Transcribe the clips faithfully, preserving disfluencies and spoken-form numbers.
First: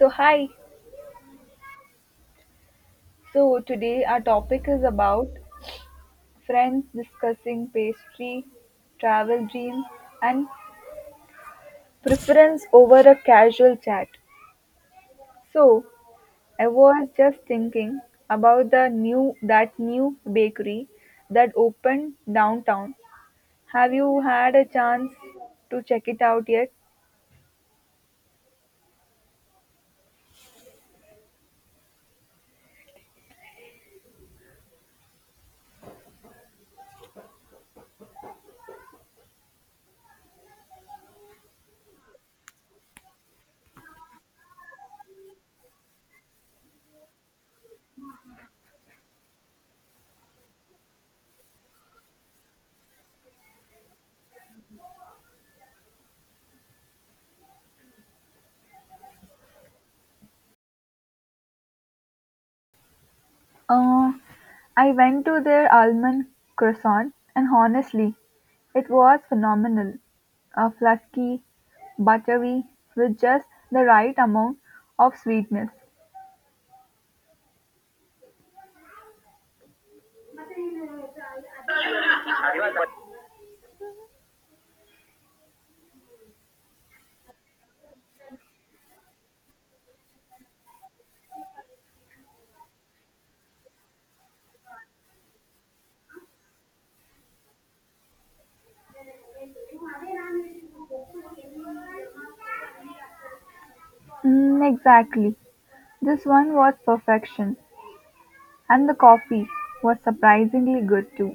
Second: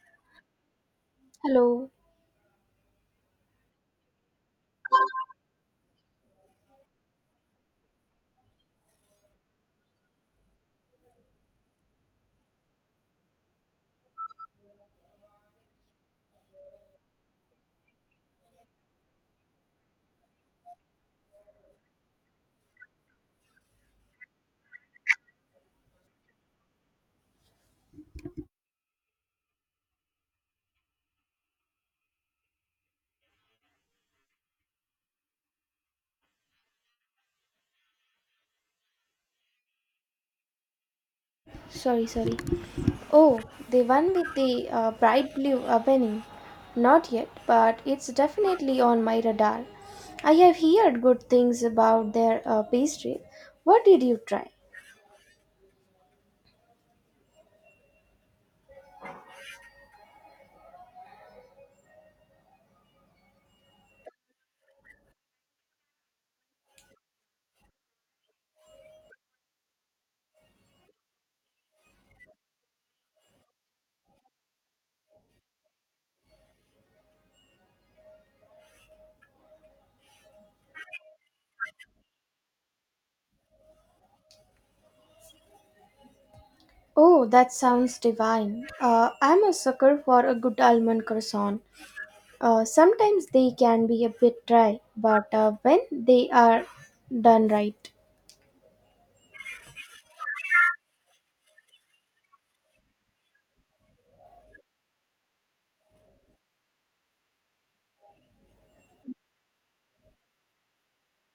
So hi. Hello. So today our topic is about friends discussing pastry, travel dreams, and preference over a casual chat. So I was just thinking about the new that new bakery that opened downtown. Have you had a chance to check it out yet? Sorry, sorry. Oh, the one with the uh, bright blue opening. Not yet, but it's definitely on my radar. I have heard good things about their uh, pastry. What did you try? Uh, I went to their almond croissant, and honestly, it was phenomenal. Uh, flaky, buttery, with just the right amount of sweetness. Oh, that sounds divine. Uh, I'm a sucker for a good almond croissant. Uh, sometimes they can be a bit dry, but uh, when they are done right, Mm, exactly. This one was perfection, and the coffee was surprisingly good too.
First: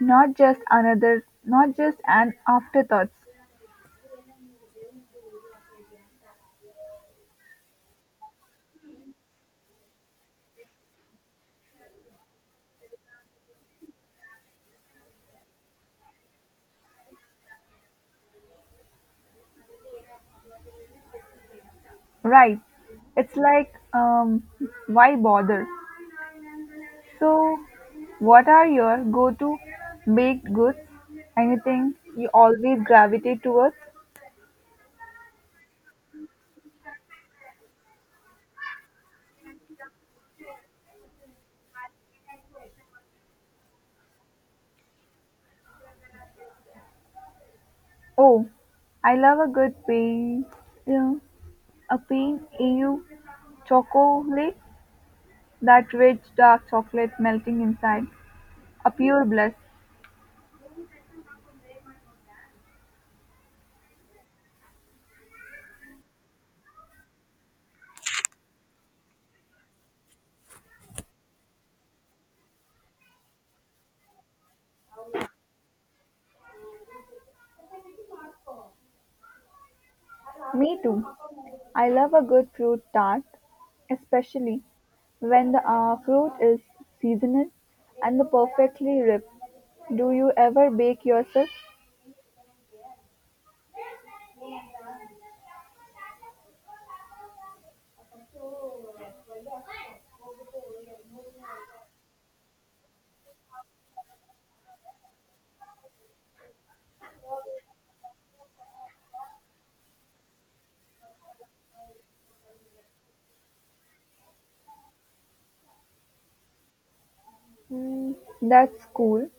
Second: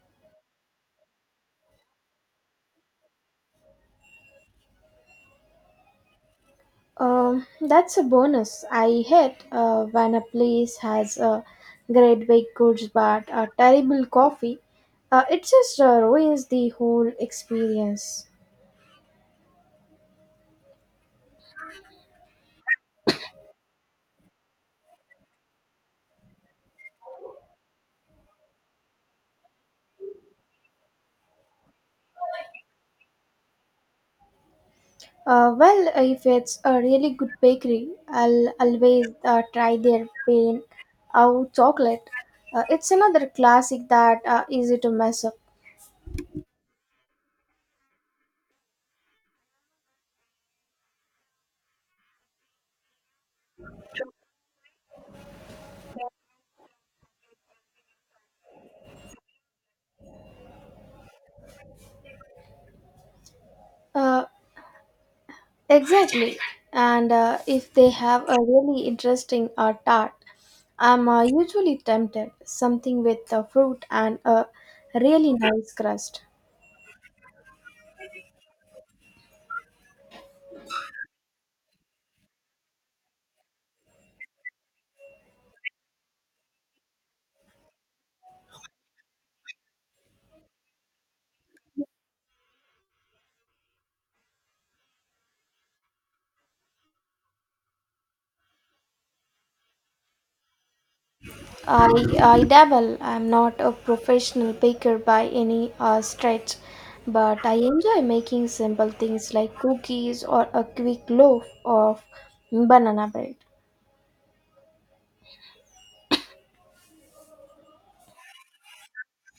Not just another, not just an afterthoughts. Um, that's a bonus. I hate uh, when a place has a great baked goods but a terrible coffee. Uh, it just uh, ruins the whole experience. Right. It's like, um, why bother? So, what are your go-to baked goods? Anything you always gravitate towards? Uh, well, if it's a really good bakery, I'll always uh, try their plain out chocolate. Uh, it's another classic that uh, easy to mess up. Oh, I love a good pain, yeah, a pain au chocolate, that rich dark chocolate melting inside, a pure bliss. Uh, Exactly. And uh, if they have a really interesting uh, tart, I'm uh, usually tempted something with uh, fruit and a really nice crust. Me too. I love a good fruit tart, especially when the uh, fruit is seasonal and the perfectly ripe. Do you ever bake yourself? I, I dabble. I'm not a professional baker by any uh, stretch, but I enjoy making simple things like cookies or a quick loaf of banana bread. Hmm, that's cool.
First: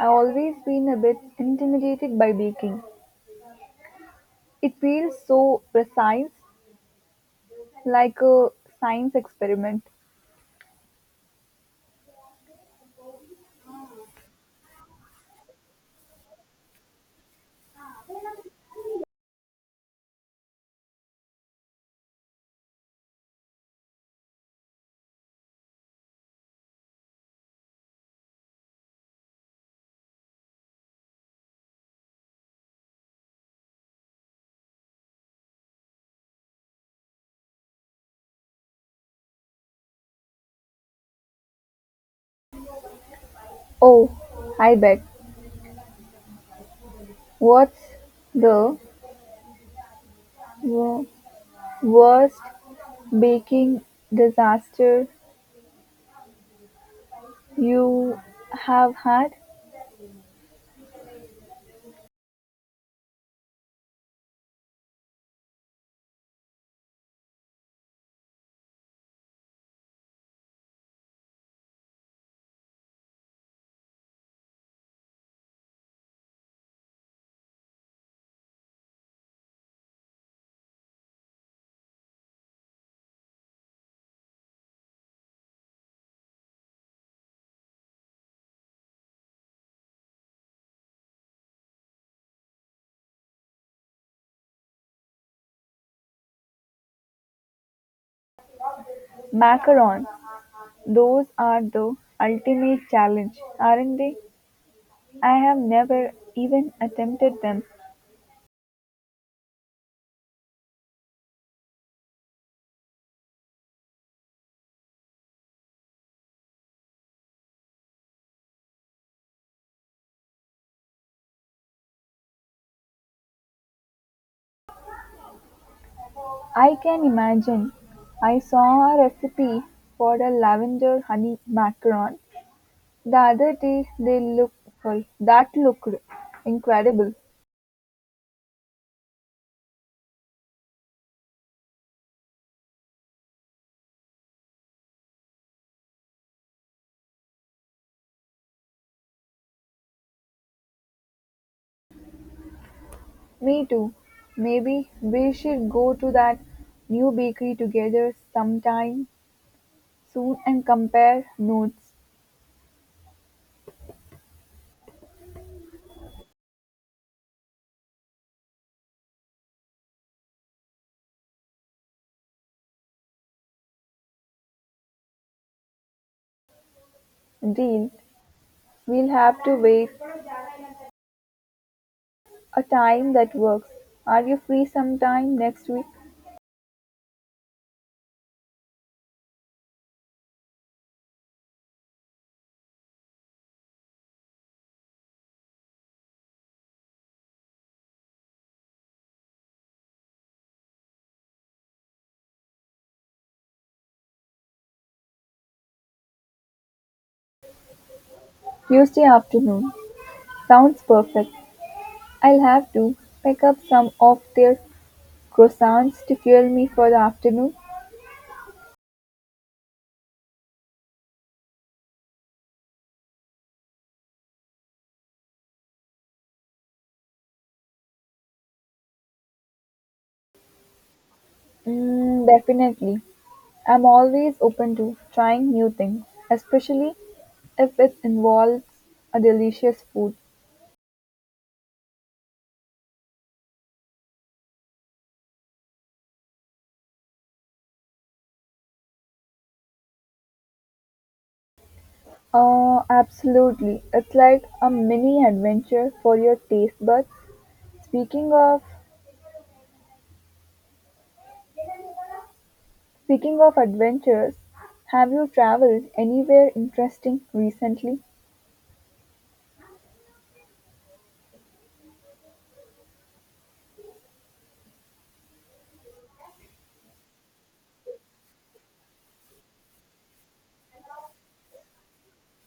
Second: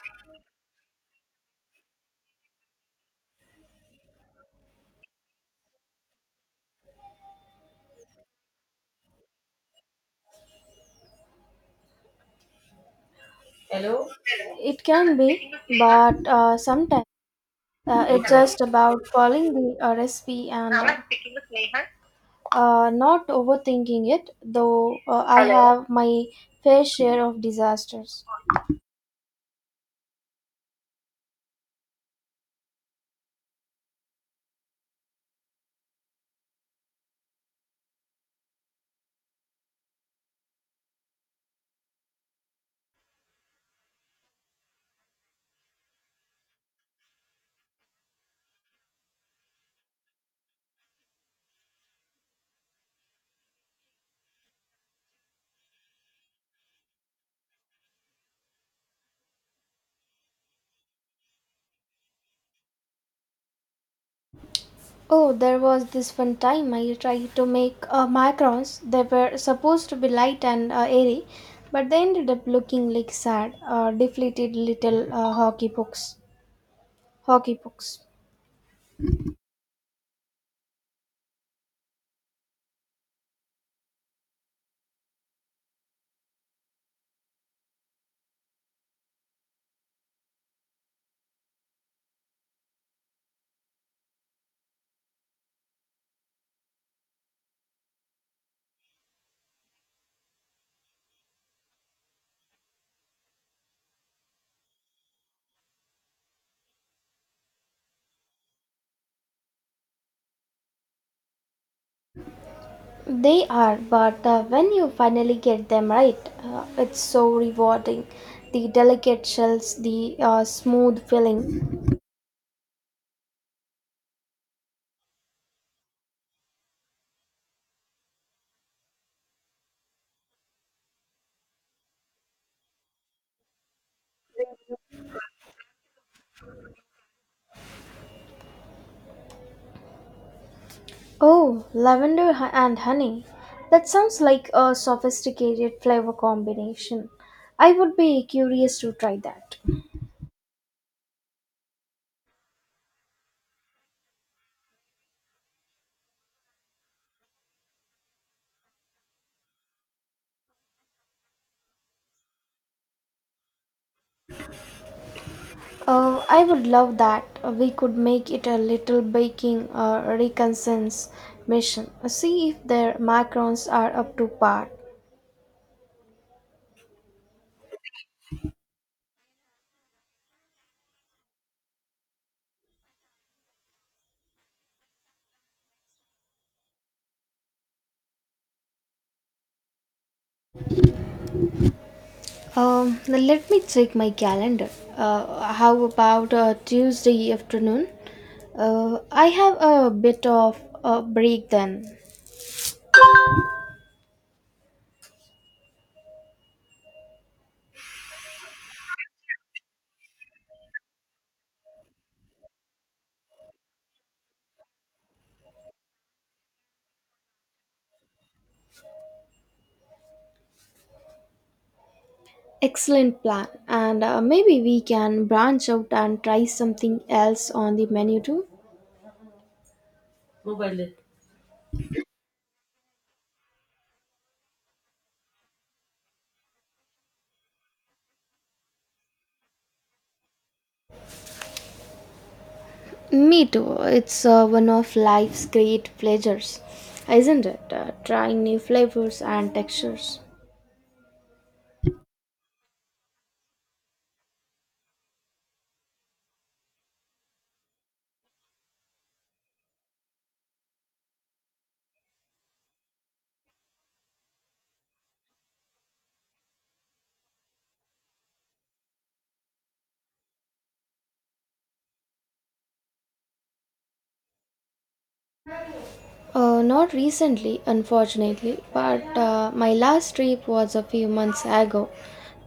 I've always been a bit intimidated by baking. It feels so precise, like a science experiment. Hello? It can be, but uh, sometimes uh, it's just about following the uh, recipe and uh, Uh, not overthinking it, though uh, I have my fair share of disasters. Oh, I bet. What's the wo- worst baking disaster you have had? Oh, there was this one time I tried to make uh, macarons. They were supposed to be light and uh, airy, but they ended up looking like sad, uh, deflated little uh, hockey pucks. Hockey pucks. Macarons. Those are the ultimate challenge, aren't they? I have never even attempted them. They are, but uh, when you finally get them right, uh, it's so rewarding. The delicate shells, the uh, smooth filling. I can imagine. I saw a recipe for a lavender honey macaron the other day. They look sorry, that looked incredible. Oh, lavender ho- and honey. That sounds like a sophisticated flavor combination. I would be curious to try that. Me too. Maybe we should go to that new bakery together sometime soon and compare notes. Oh, I would love that. We could make it a little baking uh, reconnaissance mission. See if their macarons are up to par. Deal. We'll have to wait a time that works. Are you free sometime next week? Um, now let me check my calendar. Uh, how about uh, Tuesday afternoon? Uh, I have a bit of a break then. Tuesday afternoon. Sounds perfect. I'll have to pick up some of their croissants to fuel me for the afternoon. Excellent plan. And uh, maybe we can branch out and try something else on the menu too. Mobile. Mm, definitely. I'm always open to trying new things, especially if it involves a delicious food. Me too. It's uh, one of life's great pleasures, isn't it? Uh, trying new flavors and textures. Oh, absolutely. It's like a mini adventure for your taste buds. Speaking of Speaking of adventures, have you traveled anywhere interesting recently? Uh, not recently, unfortunately, but uh, my last trip was a few months ago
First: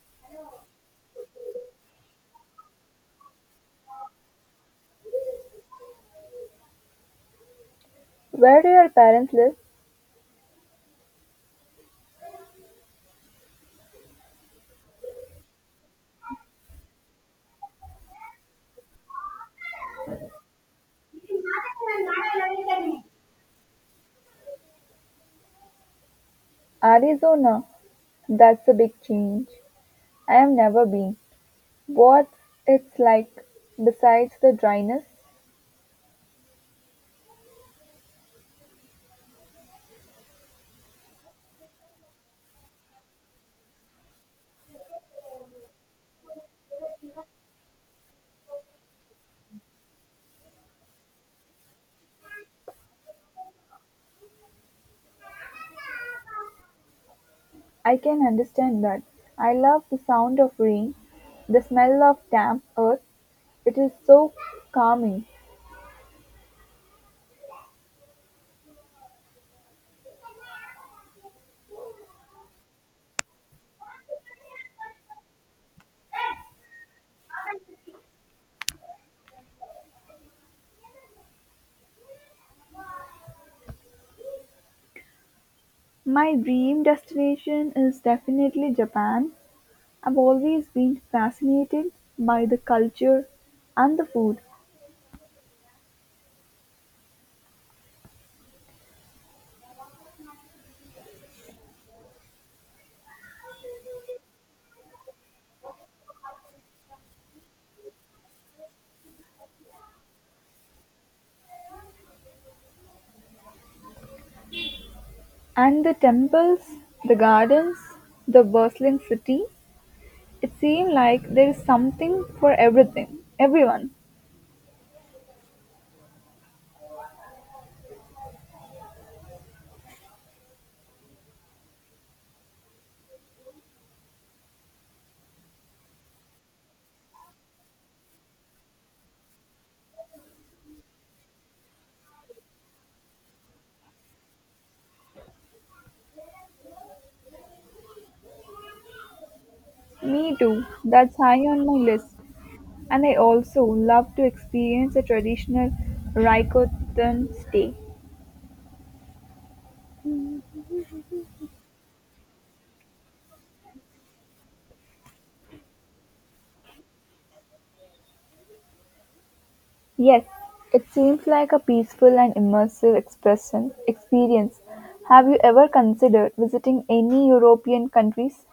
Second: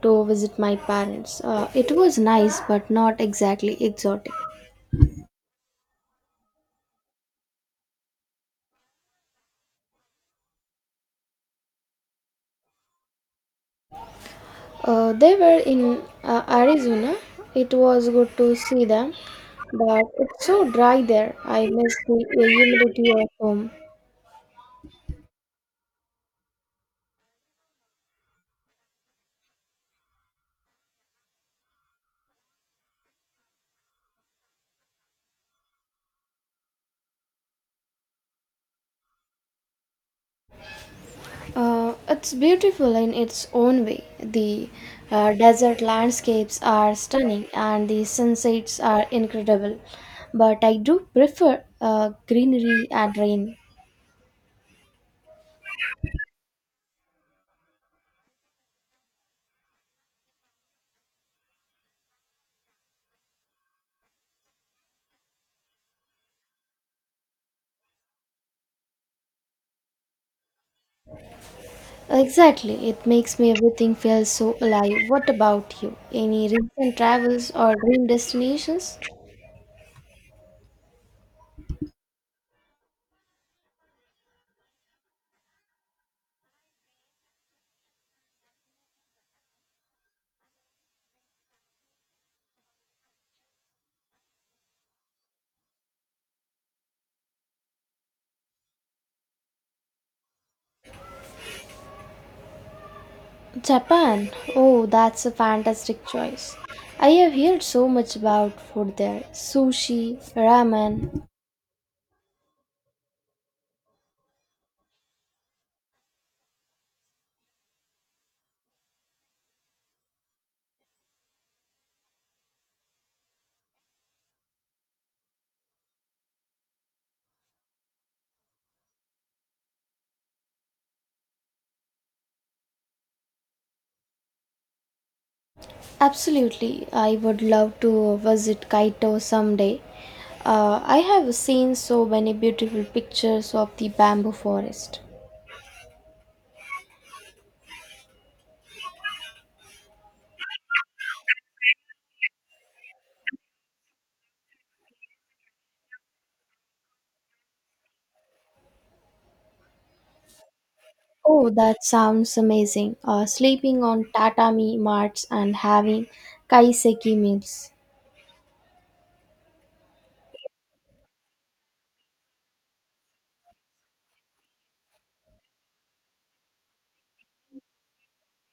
to visit my parents. Uh, it was nice, but not exactly exotic. Where do your parents live? Uh, they were in uh, Arizona. It was good to see them, but it's so dry there. I miss the uh, humidity of home. Arizona, that's a big change. I've never been. What's it's like besides the dryness? Uh, it's beautiful in its own way. The uh, desert landscapes are stunning and the sunsets are incredible. But I do prefer uh, greenery and rain. I can understand that. I love the sound of rain, the smell of damp earth. It is so calming. Exactly, it makes me everything feel so alive. What about you? Any recent travels or dream destinations? My dream destination is definitely Japan. I've always been fascinated by the culture and the food Japan. Oh, that's a fantastic choice. I have heard so much about food there sushi, ramen. and the temples, the gardens, the bustling city. It seems like there is something for everything, everyone. Absolutely, I would love to visit Kaito someday. Uh, I have seen so many beautiful pictures of the bamboo forest. Me too. That's high on my list. And I also love to experience a traditional Raikotan stay. Oh, that sounds amazing. Uh, sleeping on tatami mats and having kaiseki meals. Yes, it seems like a peaceful and immersive expression experience. Have you ever considered visiting any European countries?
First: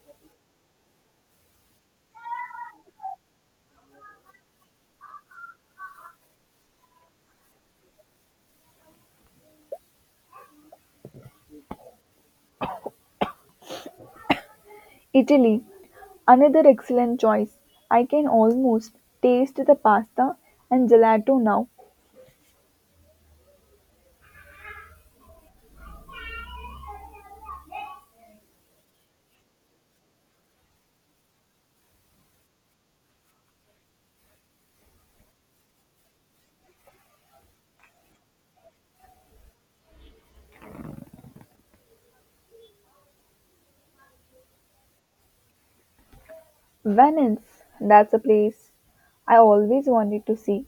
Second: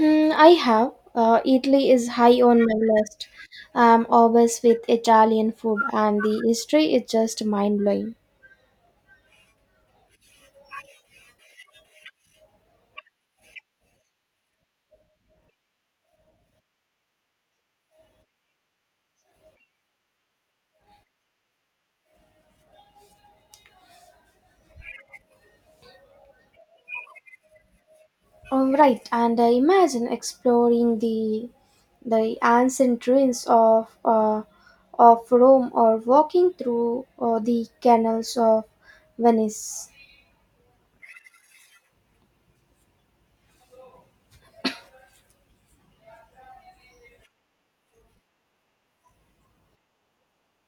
Mm, I have. Uh, Italy is high on my list. I'm obsessed with Italian food, and the history is just mind blowing. Italy, another excellent choice. I can almost taste the pasta and gelato now. Um, right, and I imagine exploring the the ancient ruins of uh, of Rome or walking through uh, the canals of Venice. Venice, that's a place I always wanted to see.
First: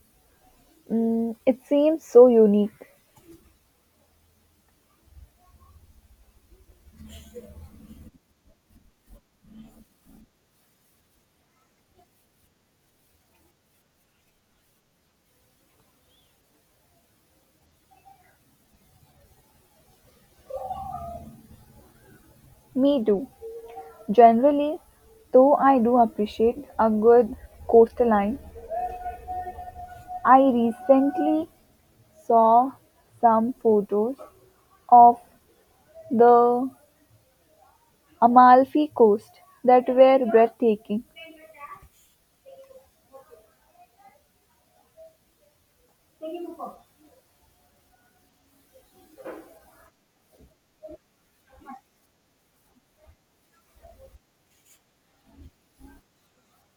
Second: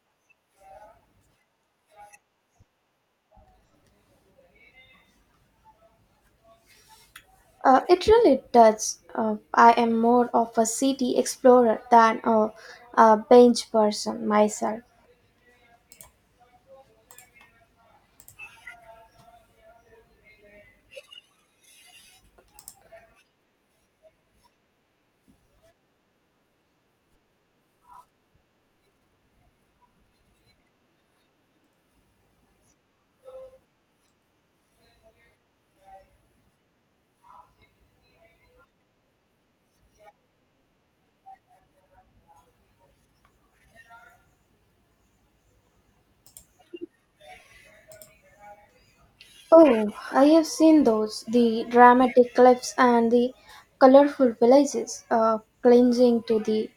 Mm, it seems so unique. Uh, it really does. Uh, I am more of a city explorer than a, a bench person myself. Me too. Generally, though I do appreciate a good coastline, I recently saw some photos of the Amalfi Coast that were breathtaking. Oh, I have seen those the dramatic cliffs and the colorful villages uh, clinging to the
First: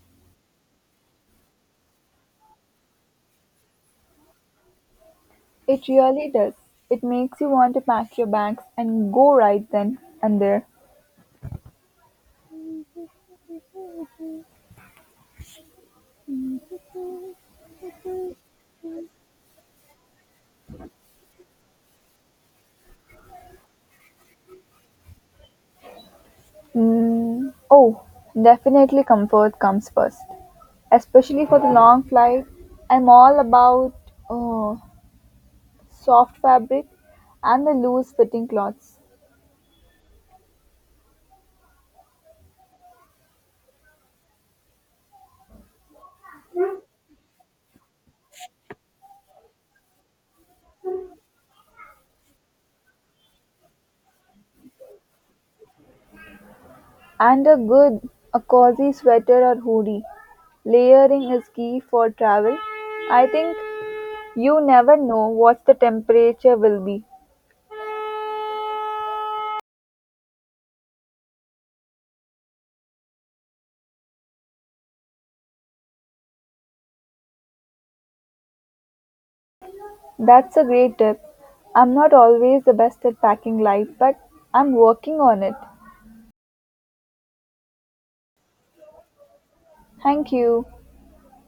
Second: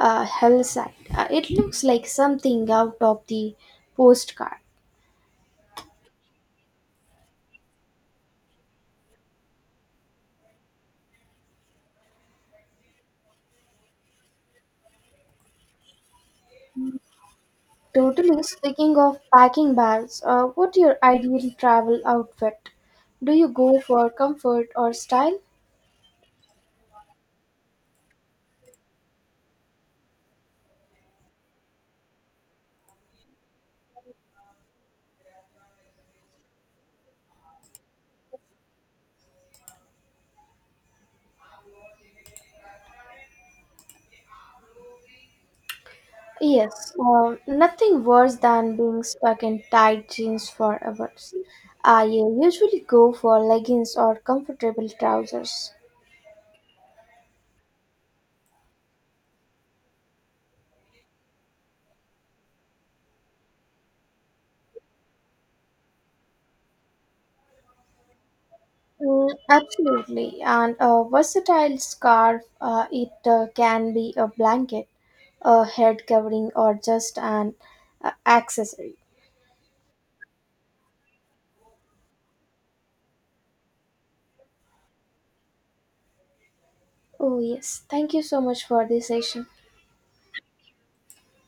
uh, hillside. Uh, it looks like something out of the postcard. It really does. It makes you want to pack your bags and go right then and there. Totally speaking of packing bags, uh, what's your ideal travel outfit? Do you go for comfort or style? Mm, oh, Definitely comfort comes first, especially for the long flight. I'm all about uh, soft fabric and the loose fitting clothes. Yes, uh, nothing worse than being stuck in tight jeans for hours. I uh, usually go for leggings or comfortable trousers. And a good, a cozy sweater or hoodie. Layering is key for travel. I think you never know what the temperature will be. Mm, absolutely. And a versatile scarf, uh, it uh, can be a blanket, a head covering, or just an uh, accessory. That's a great tip. I'm not always the best at packing light, but I'm working on it. Oh, yes. Thank you so much for this session. Thank you.